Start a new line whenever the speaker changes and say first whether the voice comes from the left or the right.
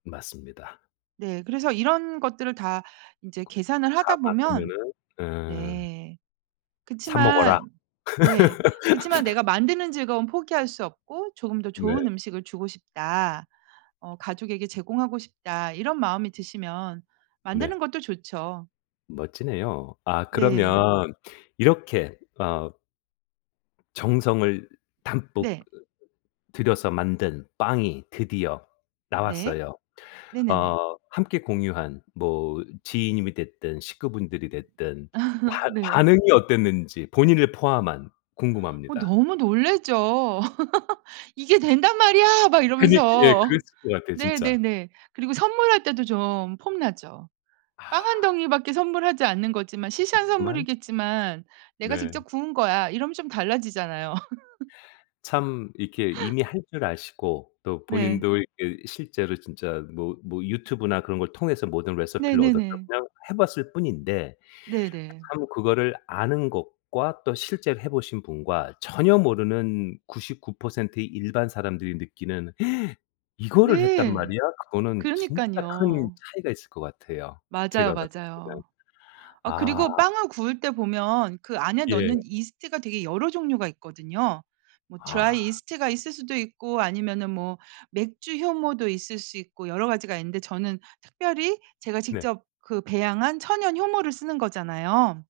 left: 맞습니다.
right: 네, 그래서 이런 것들을 다 인제
left: 그
right: 계산을 하다 보면
left: 감안하면은 으.
right: 네.
left: 사 먹어라.
right: 그치만 네. 그치만 '내가 만드는 즐거움은 포기할 수 없고 조금 더 좋은
left: 네.
right: 음식을 주고 싶다. 어 가족에게 제공하고 싶다.' 이런 마음이 드시면
left: 네.
right: 만드는 것도 좋죠.
left: 멋지네요. 아,
right: 네.
left: 그러면 이렇게 어 정성을 담뿍
right: 네.
left: 들여서 만든 빵이 드디어
right: 네.
left: 나왔어요.
right: 네네네.
left: 어 함께 공유한 뭐 지인님이 됐든 식구분들이 됐든 반
right: 네.
left: 반응이 어땠는지 본인을 포함한
right: 어
left: 궁금합니다.
right: 너무 놀라죠. '이게 된단 말이야!' 막
left: 그니 예
right: 이러면서.
left: 그랬을 것 같아요 진짜.
right: 네네네. 그리고 선물할 때도 좀 폼나죠. 빵 1
left: 아.
right: 덩이밖에 선물하지 않는 거지만 시시한
left: 그렇지만
right: 선물이겠지만 "내가
left: 네.
right: 직접 구운 거야." 이러면 좀 달라지잖아요.
left: 참 이렇게 이미 할 줄 아시고 또
right: 네.
left: 본인도 이렇게 실제로 진짜 뭐 뭐 유튜브나 그런 걸 통해서 모든 레서피를
right: 네네네.
left: 얻었다면 해 봤을 뿐인데
right: 네네.
left: 참 그거를 아는 것과 또 실제로 해 보신 분과 전혀 모르는 99% 의 일반 사람들이 느끼는 "이거를 했단
right: 네.
left: 말이야." 그거는 진짜 큰
right: 그러니깐요.
left: 차이가 있을 것 같아요 제가
right: 맞아요,
left: 봤을 때는.
right: 맞아요. 아
left: 아.
right: 그리고 빵을 구울 때 보면 그 안에
left: 예.
right: 넣는 이스트가 되게 여러 종류가 있거든요. 뭐
left: 아.
right: 드라이 이스트가 있을 수도 있고 아니면은 뭐 맥주 효모도 있을 수 있고 여러 가지가 있는데 저는 특별히 제가
left: 네.
right: 직접 그 배양한 천연 효모를 쓰는 거잖아요.